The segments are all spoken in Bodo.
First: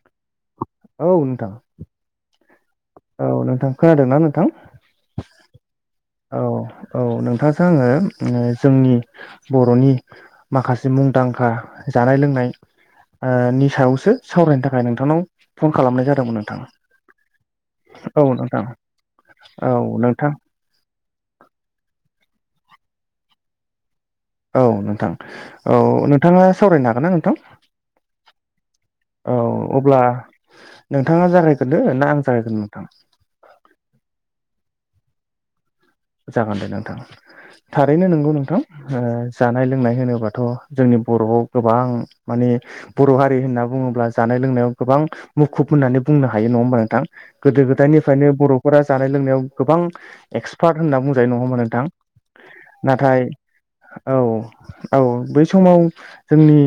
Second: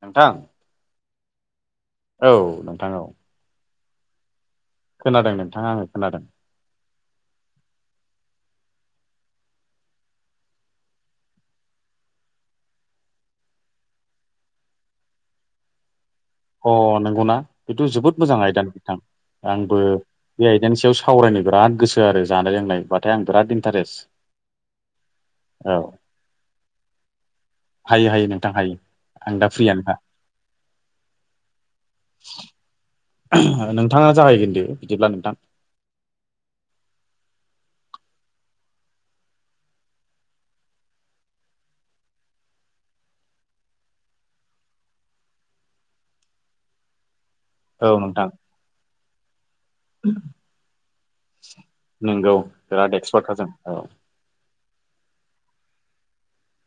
नोंथां औ नोंथां औ नोंथां औ नोंथां खोनादोंना नोंथां खोनादों नोंथां आङो खोनादों औ औ नोंथांजों आङो ओ जोंनि बर'नि माखासे मुंदांखा जानाय लोंनाय ओ नि सायावसो सावरायनो थाखाय नोंथांनाव फन खालामनाय जा अ नंगौना थ जोबोद मोजां आयदा नोंथां औ आंबो नोंथां बे आयदानि सायाव सावरायनो बिराद गोसो आरो जानाय लोंनायब्लाथाय आं बिराद इन्टारेस्ट औ नोंथां औ नोंथाङा सावरायनो हागोनना नोंथां हायो हायो नोंथां हायो आं औ दा फ्रियानोखा अब्ला नोंथाङा जागायगोरनो ना आं जागायगोरनो नोंथां नोंथाङा जागायगोरदो बिदिब्ला नोंथां जागोन दे नोंथां थारैनो नंगौ नोंथां ओ जानाय लोंनाय होनोबाथ' जोंनि बर'आव गोबां माने बर' हारि होनना बुङोब्ला जानाय लोंनायाव गोबां मुखुब होननानै बुंनो हायो नङा होमबा नोंथां गोदो औ नोंथां गोदायनिफ्रायनो बर'फोरा जानाय लोंनायाव गोबां एक्स फार होनना बुंजायो नङा होमबा नोंथां नोंगौ बिराद नाथाय एक्सपार्टखा जों औ औ बै समाव जोंनि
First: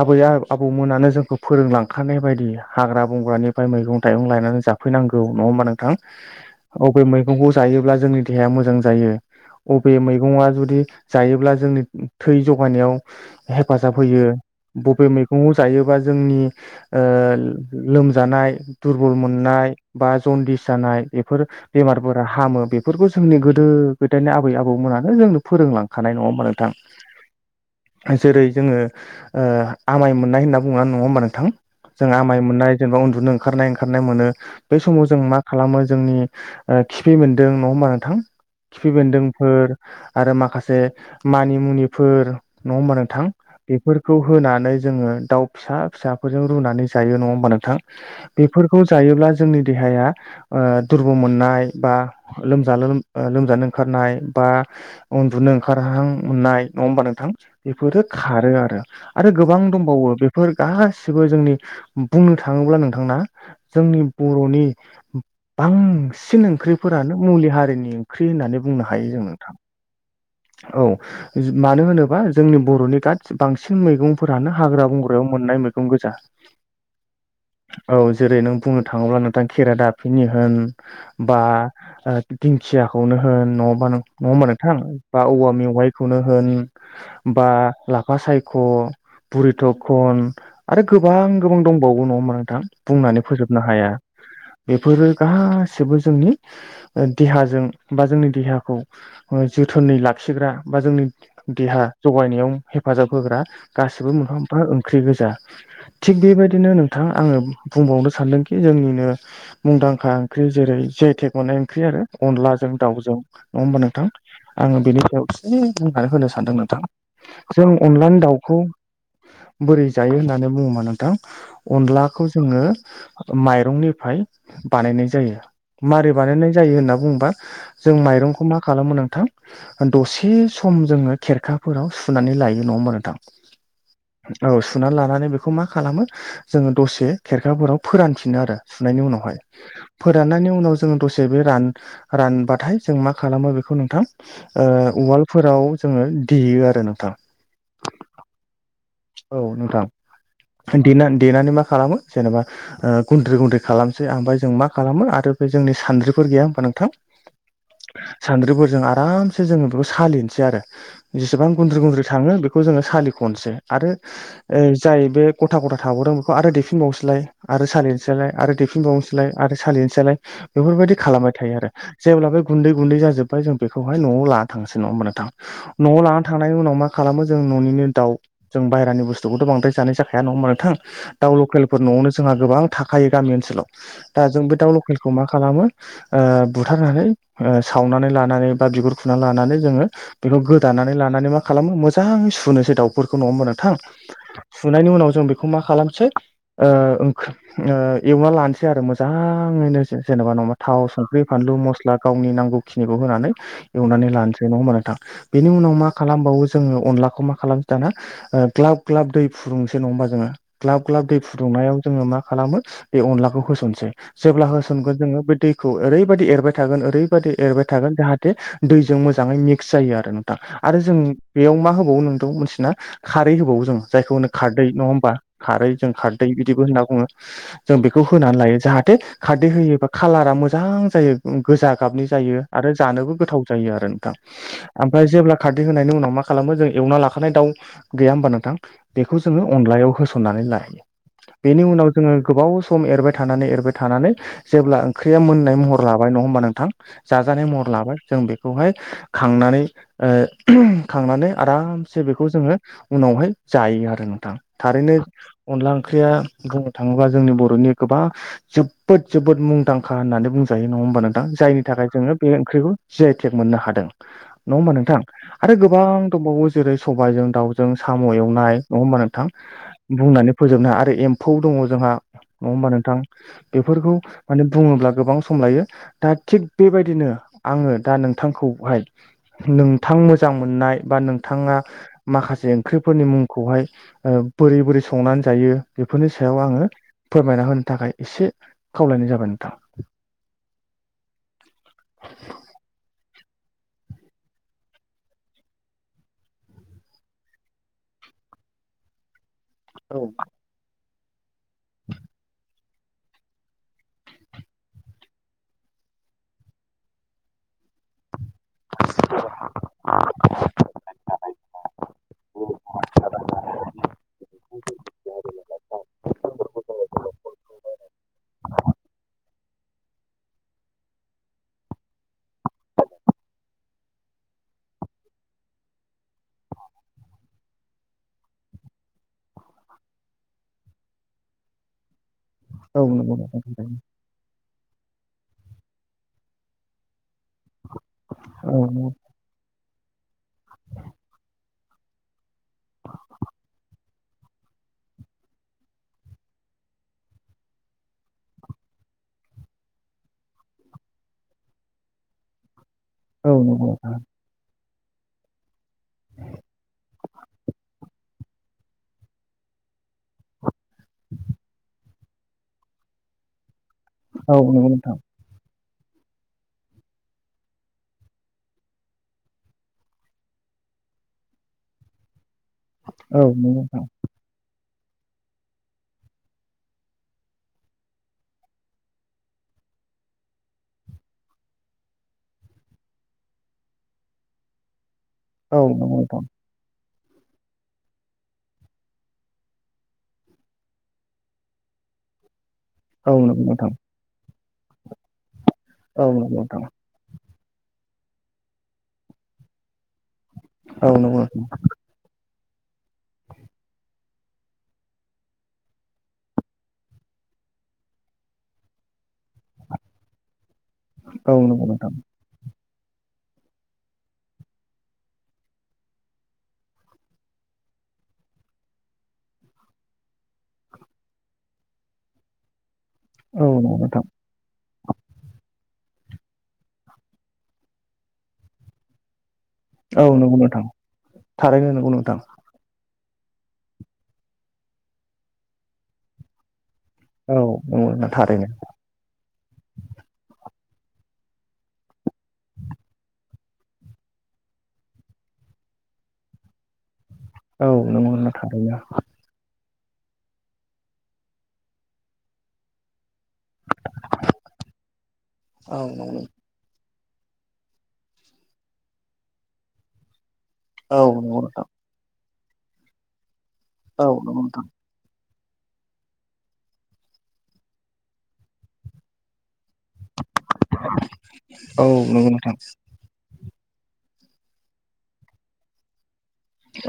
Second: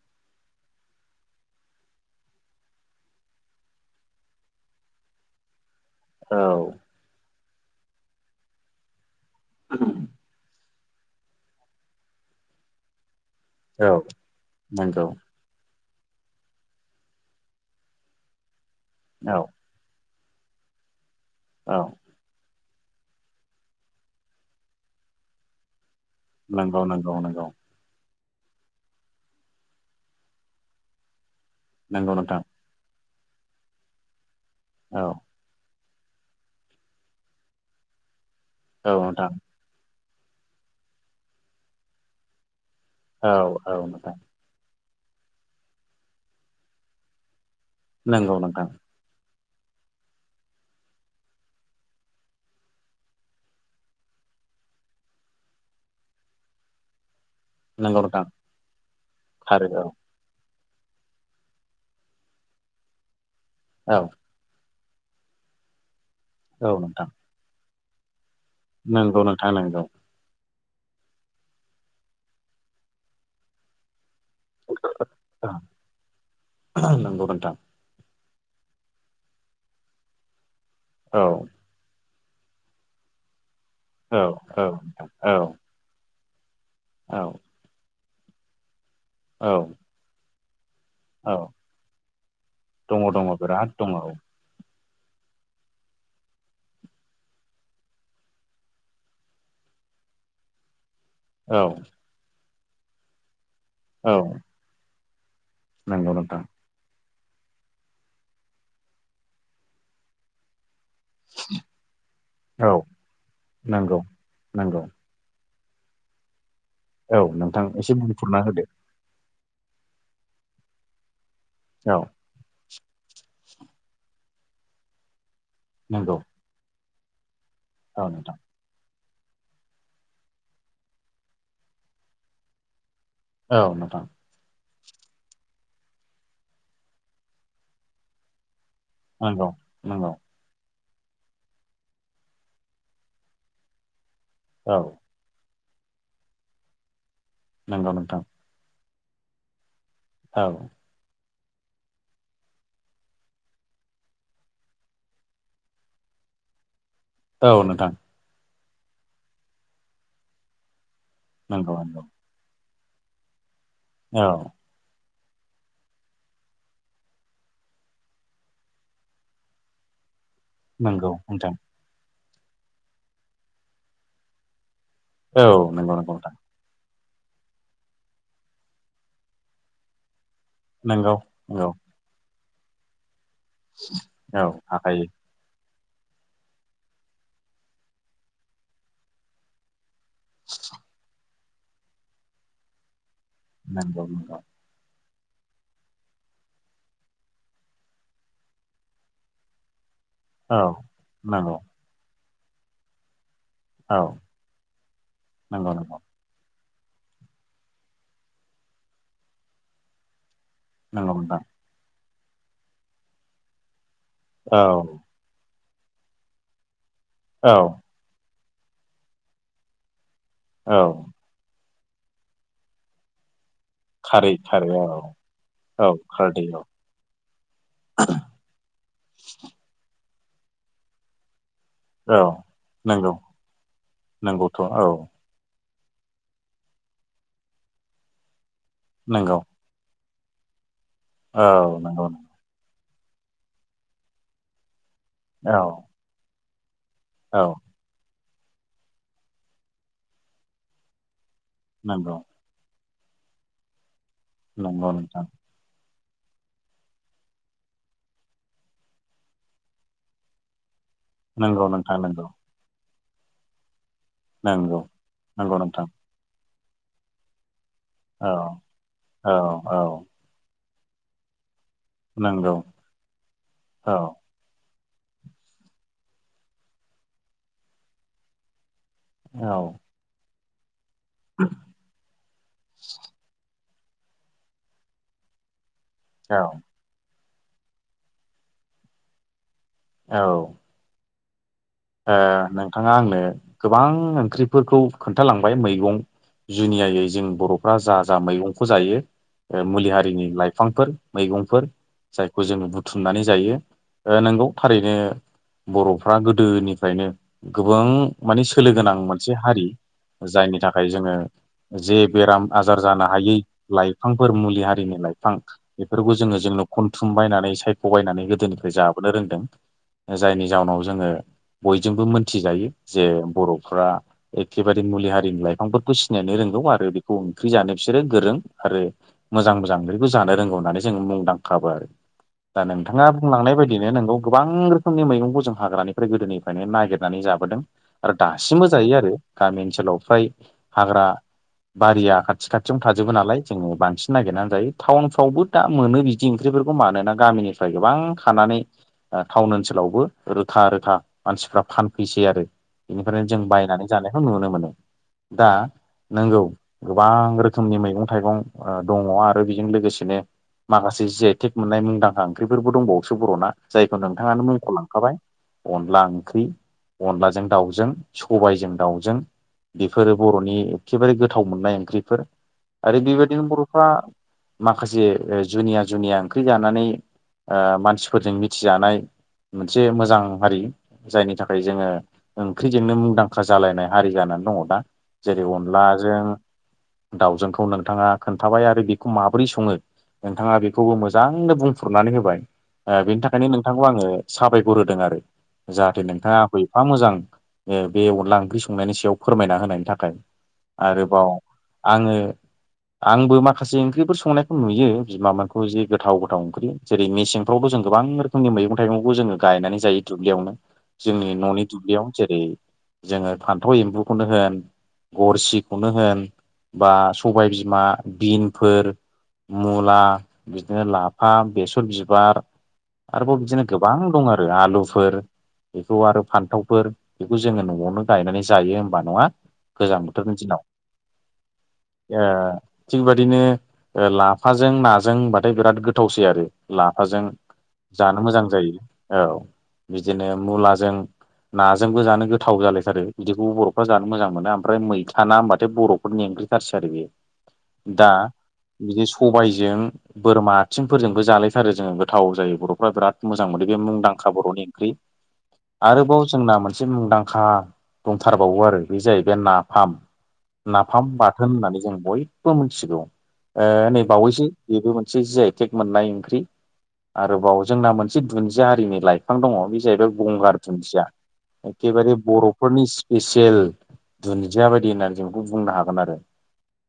आबै आबौमोनानो जोंखौ फोरोंलांखानाय बायदि हाग्रा बंग्रानिफ्राय मैगं थाइगं लायनानै जा जाफैनांगौ नङा होमबा नोंथां औ अबे मैगंखौ जायोब्ला जोंनि देहाया मोजां जायो अबे मैगङा जुदि जायोब्ला जोंनि थै जगायनायाव औ हेफाजाब होयो नंगौ बबे मैगंखौ जायो बा जोंनि ओ लोमजानाय दुरबल औ मोननाय बा जनदिस जानाय बेफोर औ बेमारफोरा हामो बे फोरखौ जोंनि गोदो गोदायनि आबै आबौमोनानो जोंनो फोरोंलां खानाय नङा होमबा नोंथां नंगौ नंगौ नंगौ जेरै जोङो ओ आमाय मोननाय होनना बुङोना नङा होमबा नोंथां जों नंगौ नोंथां आमाय मोननाय जेनेबा उन्दुनो ओंखारनाय ओंखारनाय मोनो बे समाव औ जों मा खालामो जोंनि ओ खिफि बेदों नङा होमबा नोंथां खिफि औ नोंथां बेन्दोंफोर आरो माखासे मानि मुनिफोर नङा होमबा नोंथां औ औ बेफोरखौ नोंथां होनानै जोङो दाउ फिसा फिसाफोरजों रुनानै जायो नङा होमबा नोंथां नंगौ नोंथां बेफोरखौ जायोब्ला जोंनि देहाया ओ दुरबल मोननाय बा। लोमजा लोमजानो ओंखारनाय बा उन्दुनो ओंखारहां मोननाय नङा होमबा नोंथां। नंगौ बेफोरो नोंथां खारो आरो आरो गोबां थारो औ दंबावो बेफोर गासिबो जोंनि बुंनो थाङोब्ला नोंथांना औ जोंनि बर'नि बांसिन औ नोंथां ओंख्रिफोरानो मुलि हारिनि ओंख्रि होननानै बुंनो हायो नंगौ जों नोंथां। नंगौ औ मानो होनोबा जोंनि बर'नि गाद बांसिन मैगं फोरानो हाग्रा बंग्रायाव मोननाय मैगं गोजा नंगौ नोंथां औ जेरै नों बुंनो थाङोब्ला नोंथां खेरा दाफिनि होन औ बा दिंखियाखौनो होन नङाबा नङ औ होमबा औ नोंथां बा औ औवा मेवाइखौनो होन। औ बा लाफा सायख', बुरि औ थखन। आरो औ गोबां गोबां दंबावो नङा नोंथां दङ बुंनानै दङ फोजोबनो बिराद हाया। दङ औ बेफोरो गासिबो जोंनि देहाजों बा जोंनि देहाखौ जोथोनै लाखिग्रा बा जोंनि औ देहा जगायनायाव हेफाजाब होग्रा औ गासिबो मोनफा मोनफा ओंख्रि गोजा नंगौ थिग नोंथां बेबायदिनो नोंथां आङो बुंबावनो सानदोंखि जोंनिनो मुंदांखा ओंख्रि जेरै मनाय ओंख्रि आरो अनलाजों औ दाउजों नङा होमबा नंगौ नोंथां आङो नंगौ बेनि सायाव। बुंनानै होनो सानदों नोंथां औ नोंथां जों एसे अनलानि बुंफोरना दाउखौ। होदो बोरै जायो होननानै बुङोबा नोंथां औ अनलाखौ जोङो। माइरंनिफ्राय बानायनाय जायो। नंगौ होन बुंनाय जायो होनबा जों औ नोंथां माइंखौ मा खालामनो। नोंथां दसे सम जोङो खेरखाफोराव सुनानै लायो नङा होनबा नोंथां। औ नोंथां औ। सुनानै लानानै बेखौ मा खालामो जोङो दसे खेरखाफोराव फोरानफिनो आरो। सुनायनि उनावहाय नंगौ नंगौ फोराननायनि उनाव। जों दसे बे रानबाथाय जों मा खालामो बेखौ नोंथां औ उवालफोराव। जोङो देयो आरो नोंथां। नंगौ नोथां। औ नोंथां। देनानै मा खालामो जेनेबा गुन्द्रै गुन्द्रै खालामसै ओमफ्राय मा खालामो आरो बे जों सानद्रि। गैया होमबा नोंथां। औ नोंथां। जों आरामसे जोङो बेखौ सालिनोसै आरो जेसेबां नंगौ गुन्द्रि नंगौ गुन्द्रि थाङो बेखौ जोङो सालिख'नोसै। आरो औ जाय बे। गथा गथा थाबावदों बेखौ आरो देफिनबावनोसैलाय आरो सालिनोसैलाय आरो देफिनबावनोसैलाय आरो सालिनोसैलाय। बेफोरबायदि नंगौ खालामबाय नोंथां थायो आरो जेब्ला बे गुन्दै गुन्दै जाजोब्बाय जों बेखौहाय न'आव लाना थाङो। नङा होमबा नोंथां औ नंगौ न'आव नंगौ लानानानै नोंथां थांनायनि उनाव मा खालामो जों न'निनो दाउ जों बाहहानि बुस्थुखौथ' बांद्राय जाखाया नङा होमा नोंथां नंगौ दा नंगौ लकेलफोर न'आवनो जोंहा गोबां थाखायो। गामि ओनसोलाव दा जों औ बे दाउ हाखायो लकेलखौ मा खालामो। बुथारनानै सावनानै लानानै बा बिगुर खुनानै लानानै जोङो। बेखौ गोदानानै लानानै मा खालामो मोजाङै सुनोसै दाउफोरखौ नङा होनबा नोंथां नंगौ नंगौ सुनायनि उनाव। जों बेखौ मा खालामसै ओ एवना लानोसै आरो मोजाङैनो जों। जेनेबा औ नङाबा थाव संख्रि फानलु नंगौ मस्ला गावनि नांगौखिनिखौ होनानै। औ एवनानै लानोसै नङा होनबा नोंथां बेनि नंगौ उनाव मा नंगौ खालामबावो जोङो अनलाखौ मा खालाम। दाना ग्लाब ग्लाब दै फुदुंसो नङा होमबा जोङो ग्लाब ग्लाब नंगौ दै नोंथां फुदुंनायाव जोङो मा। खालामो बे अनलाखौ होसनसै जेब्ला औ होसनगोन जोङो बे दैखौ ओरैबायदि एरबाय थागोन ओरै। बायदि औ एरबाय थागोन जाहाथे दैजों मोजाङै मिक्स जायो आरो नोंथां औ आरो जों मा। मिथियोना खारै होबावो। जायखौ होनो खारै खारदै खारै नङा औ होमबा खारै औ जोङो खारदै बिदिनो औ होनना बुङो जों बेखौ होनानै लायो जा जाहाथे खारदै होयोबा कालारा मोजां जायो गोजा गाबनि औ जायो आरो जानोबो नंगौ गोथाव जायो आरो नोंथां नंगौथ' औ ओमफ्राय जेब्ला खारदै होनायनि उनाव मा खालामो जों एवनाइ लाखानाय दाव गैया होनबा नोंथां बेखौ नंगौ जोंङो अनलायाव होस ननानै लायो औ बेनि उनाव नंगौ जोङो गोबाव सम एरबाय थानानै एरबाय थानानै जेब्ला ओख्रिया मोननाय औ महर लाबाय नङा होमबा नोंथां जाजानाय औ महर लाबाय जों बेखौ खांनानै बेखौ आरामसे नंगौ बेखौ जोङो उनावहाय जायो आरो नोंथां नंगौ थारैनो नोंथां अनला ओंख्रि ओंख्रिया बुंनो थांङोबा जोंनि बर'नि गोबां जोबोद जोबोद मुंदांखा होननानै बुंजायो नङा [unintelligible] जायनि नंगौ थाखाय नोंथां जोंङो नंगौ बे ओंख्रिखौ जि आइ टेक मोननो हादों नंङा होनबा नंगौ नोंथां आरो नंगौ गोबां नोंथां दंबावो जेरै सबायाइजों दाउ साम औ एवनाय नंङा होनबा नोंथां औ औ बुंनानै आरो एम्फौ जोंहा नंङा नंगौ होमबा नोंथां बेफोरखौ औ माने बुङोब्ला गोबां सम लायो दा थिग बेबायदिनो आंङो दा नोंथांखौहाय औ नोंथां मोजां मोननाय बा नोंथांङा माखासे ओंख्रिफोरनि मुंखौ बेहाय बोरै बोरै संनानै जायो बेफोरनि औ सायाव आंङो फोरमायना होनो थाखाय एसे खावलायनाय जाबाय नोंथां औ ओ नोंथांङा आंनो गोबां ओंख्रिफोरखौ खोन्थालांबाय मैगं जुनियायै जों बर'फ्रा जा जा मैगंखौ जायो मुलि औ हारिनि लाइफांफोर मैगंफोर जायखौ जोंङो बुथुमनानै जायो नंगौ थारैनो बर'फ्रा गोदोनिफ्रायनो गोबां माने सोलो गोनां मोनसे हारि जायनि थाखाय जोंङो जे बेराम आजार जानो हायै लाइफांफोर मुलि हारिनि लाइफां बेफोरखौ जोंङो जों नो खनथुम बायनानै सायख' बायनानै गोदोनिफ्राय जाबोनो रोंदों जायनि जाउनाव जोंङो बयजोंबो मोनथिजायो जे बर'फ्रा एखेबारे मुलि हारिनि लाइफांफोरखौ सिनायनो रोंगौ आरो बेखौ ओंख्रि जानो बिसोरो गोरों आरो मोजां मोजां ओंख्रिखौ जानो रोंगौ होननानै जों मुंदांखा दा नोंथाङा नंगौ नोंथां बुंलांनाय बायदिनो नंगौ गोबां रोखोमनि मैगंखौ जों हाग्रानिफ्राय गोदोनि नो नागिरनानै जाबोदों आरो औ दासिमबो जायो आरो गामिनि ओनोलाव फ्राय हाग्रा बारिया खाथि खाथियावनो थाजबो नालाय जोंङो बांसिन नागिरनानै जायो टाउनफ्रावबो दा मोनो बिदि ओंख्रिफोरखौ मानोना गामिनिफ्राय गोबां खानानै टाउन ओनसोलावबो रोखा - रोखा मानसिफ्रा फानफैसै आरो बेनिफ्रायनो औ जों नंगौ बायनानै नोंथां जानायखौ नुनो मोनो दा नंगौ गोबां रोखोमनि मैगं थाइगं दंङो आरो बेजों लोगोसेनो माखासे जि आइ टेक मोननाय मुंदांखा ओंख्रिफोरबो दंबावोसो बर' फोरना जायखौ औ नोंथांङानो नंगौ मुंखौ नोंथां लांखाबाय अनला ओंख्रि अनलाजों दाउजों सबायजों दाउजों बेफोरो बर'नि एखेबारे गोथाव मोननाय ओंख्रिफोर आरो औ बेबायदिनो नंगौ नोंथां बर'फ्रा माखासे जुनिया जुनिया ओंख्रि जानानै ओ मानसिफोरजों मिथिजानाय मोनसे मोजां हारि जायनि थाखाय जोंङो ओंख्रिजोंनो मुंदांखा जालायनाय हारि जानानै दंङो दा जेरै अनलाजों दाउजोंखौ नोंथांङा खोन्थाबाय आरो बेखौ माबोरै संङो नोंथांङा बेखौबो मोजांनो बुंफोरनानै होबाय औ बेनि नंगौ थाखायनो नोंथां नोंथांखौ आंङो साबायखर होदों आरो जाहाथे औ नंगौ नोंथाङा आखौ नोंथां एफा मोजां बे अनला ओंख्रि संनायनि सायाव फोरमायना होनायनि थाखाय औ नंगौ आरोबाव नोंथां आंङो आंबो माखासे ओंख्रिफोर संनायखौ नुयो बिमामोनखौ जे गोथाव गोथाव ओंख्रि जेरै मेसेंफ्रावबो गोबां रोखोमनि मेगं थायगंखौ जों गायनानै जायो दुब्लियाव जोंनि औ नंगौ औ न'नि नंगौ नोंथां दुब्लियावनो जेरै जोंङो फान्थाव एम्बुखौनो होन गरसिखौनो होन बा सबाय बिमा बिनफोर मुला बिदिनो लाफा बेसर बिबार आरोबाव औ बिदिनो नंगौ गोबां नोंथां दं आरो आलुफोर बेखौ आरो फान्थावफोर बेखौ जोंङो न'आवनो गायनानै जायो होनबा नंङा गोजां औ बोथोरनि नंगौ दिनाव नोंथां थारैनो नंगौ नोंथां थिग बादिनो लाफाजों नाजों होनबाथाय बिराद गोथावसै आरो लाफाजों औ नंगौ नोंथां जानो थारैनो मोजां जायो औ बिदिनो मुलाजों नाजोंबो जानो गोथाव जालायथारो बिदिखौबो बर'फ्रा जानो मोजां मोनो ओमफ्राय मैथा ना होनबाथाय बर'फोरनि ओंख्रिथारसै आरो बेयो औ दा नंगौ नोंथां थारैनो बिदि सबायजों बोरमा आथिंफोरजोंबो जालायथारो जोङो गोथाव जायो बर'फ्रा बिराद मोजां मोनो बे मुंदांखा बर'नि औ नंगौ आरोबाव जोंना मोनसे एसे मुंदांखा दंथारबावो आरो बे जाहैबाय नाफाम औ नाफाम नंगौ बाथोन नोंथां होननानै जों बयबो मिथिगौ ओ नै औ नंगौ बावैसो नोंथां बेबो मोनसे जि आइ तेक मोननाय ओंख्रि आरोबाव जोंना मोनसे दुन्दिया हारिनि लाइफां दङ बे जाहैबाय गंगार दुन्दिया औ एखेबारे नंगौ नोंथां बर'फोरनि स्पेसियेल दुुनदिया बायदि होननानै जों बेखौ बुंनो हागोन आरो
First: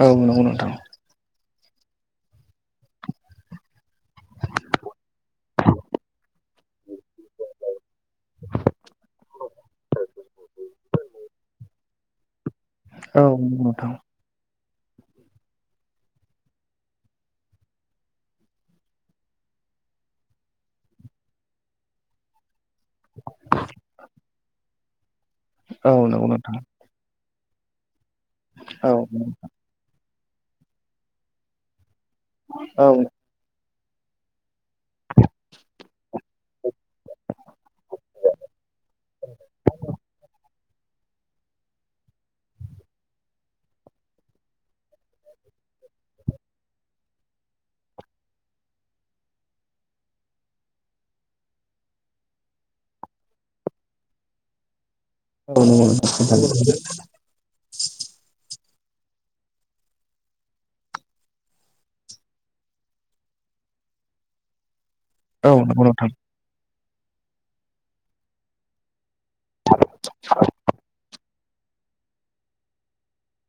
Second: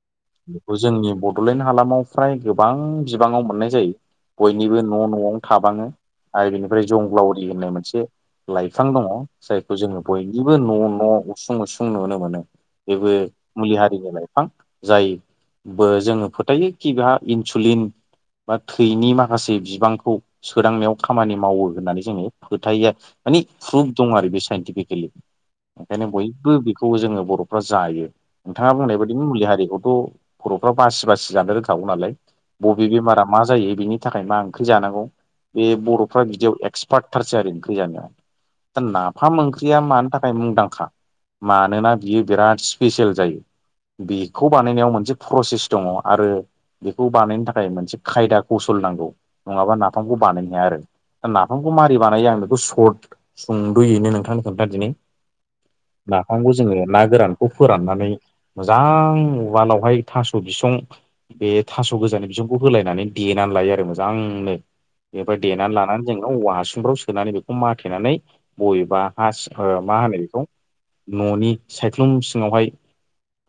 औ नंगौ नोंथां बेखौ जोंनि बड'लेण्ड हालामाव फ्राय गोबां बिबाङाव मोननाय जायो बयनिबो न' न'वावनो थाबाङो आरो बेनिफ्राय जंग्लाावरि होननाय मोनसे लाइफां दङ जायखौ जोङो बयनिबो न' न' उसुं उसुं नुनो मोनो बेबो औ नंगौ मुलि नोंथां हारिनि लाइफां जायबो जोङो फोथायो कि बेहा इनसुुलिन बा थैनि माखासे बिबांखौ सोदांनायाव खामानि मावो होननानै जोङो फोथायो माने प्रुफ दं आरो बे साइन्टिफिकेलि औ ओंखायनो नंगौ नोंथां बयबो बेखौ जोङो बर' बर'फोरा जायो नोंथाङा औ बुंनाय बायदि मुलि हारिखौथ' बर'फ्रा बासि बासि जानो रोंखागौ नालाय औ बबे बेमारा मा जायो बिनि थाखाय मा ओंख्रि जानांगौ बे बर'फ्रा बिदियाव एक्सपार्ट थारसै आरो ओंख्रि जानायाव दा नाफाम ओंख्रिया मानि थाखाय मुंदांखा मानोना बियो बिराद स्पेसियेल जायो बेखौ बानायनायाव मोनसे प्रसेस दङ आरो बेखौ बानायनो थाखाय मोनसे खायदा कौसल नांगौ नङाबा नाफामखौ बानायनो हाया आरो दा नाफामखौ मारि बानायो आं बेखौ सर्ट सुंदुयैनो नोंथांनो खोन्था दिनै औ नंगौ नोंथां नाफामखौ जोङो ना गोरानखौ फोराननानै मोजां उवालावहाय थास' बिसं बे थास' गोजानि बिसंखौ होलायनानै देनानै लायो आरो मोजांनो बेनिफ्राय औ देनानै नंगौ लानानै नोंथां जों औवा हासुंफ्राव सोनानै बेखौ माथेनानै बबेबा ओ मा होनो बेखौ न'नि सायख्लुम सिङावहाय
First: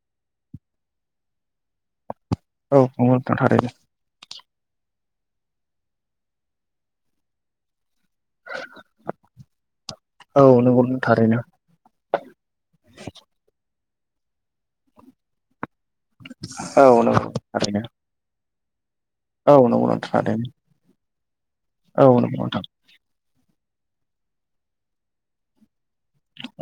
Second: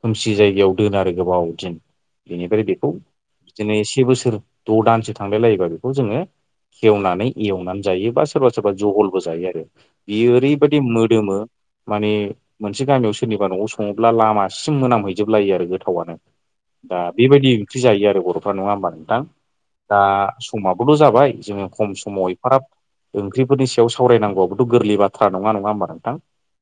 खोमसि जायगायाव दोनो आरो गोबाव दिन बेनिफ्राय औ बेखौ नंगौ नोंथां थारैनो बिदिनो से बोसोर द' दानसो थांलाय लायोबा बेखौ जोङो खेवनानै एवनानै जायो बा सोरबा सोरबा जहलबो जायो आरो बियो औ ओरैबादि नंगौ नोंथां मोदोमो थारैनो माने मोनसे गामियाव सोरनिबा न'आव सङोब्ला लामासिम मोनामहैजोबलायो आरो गोथाव थावानो औ दा नंगौ बेबायदि ओंख्रि थारैनो जायो आरो बर' नङा होमबा नोंथां औ नंगौ दा नोंथां थारैनो समाबोथ' जाबाय जोङो खम औ समाव नंगौ एफाग्राब नोंथां ओंख्रिफोरनि सायाव सावरायनांगौआबोथ' गोरलै बाथ्रा नङा नङा होमबा नोंथां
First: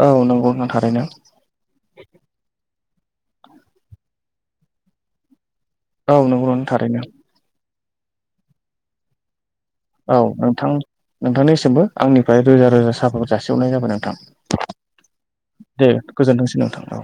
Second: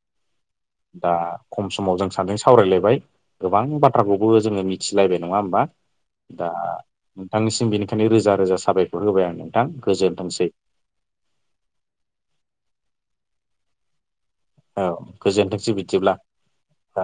औ नंगौ नोंथां थारैनो दा खम समाव जों सानैजों सावरायलायबाय गोबां बाथ्राखौबो जोङो मिथिलायबाय नङा होमबा औ दा नंगौ नोंथां थारैनो नोंथांनिसिम बेनि रोजा रोजा साबायफोर होबाय आं नोंथां औ गोजोन्थोंसै नोंथां नोंथांनिसिमबो आंनिफ्राय रोजा रोजा साबायखर जासिहरनाय जाबाय नोंथां औ गोजोनथोंसै दे बिदिब्ला गोजोनथोंसै नोंथां औ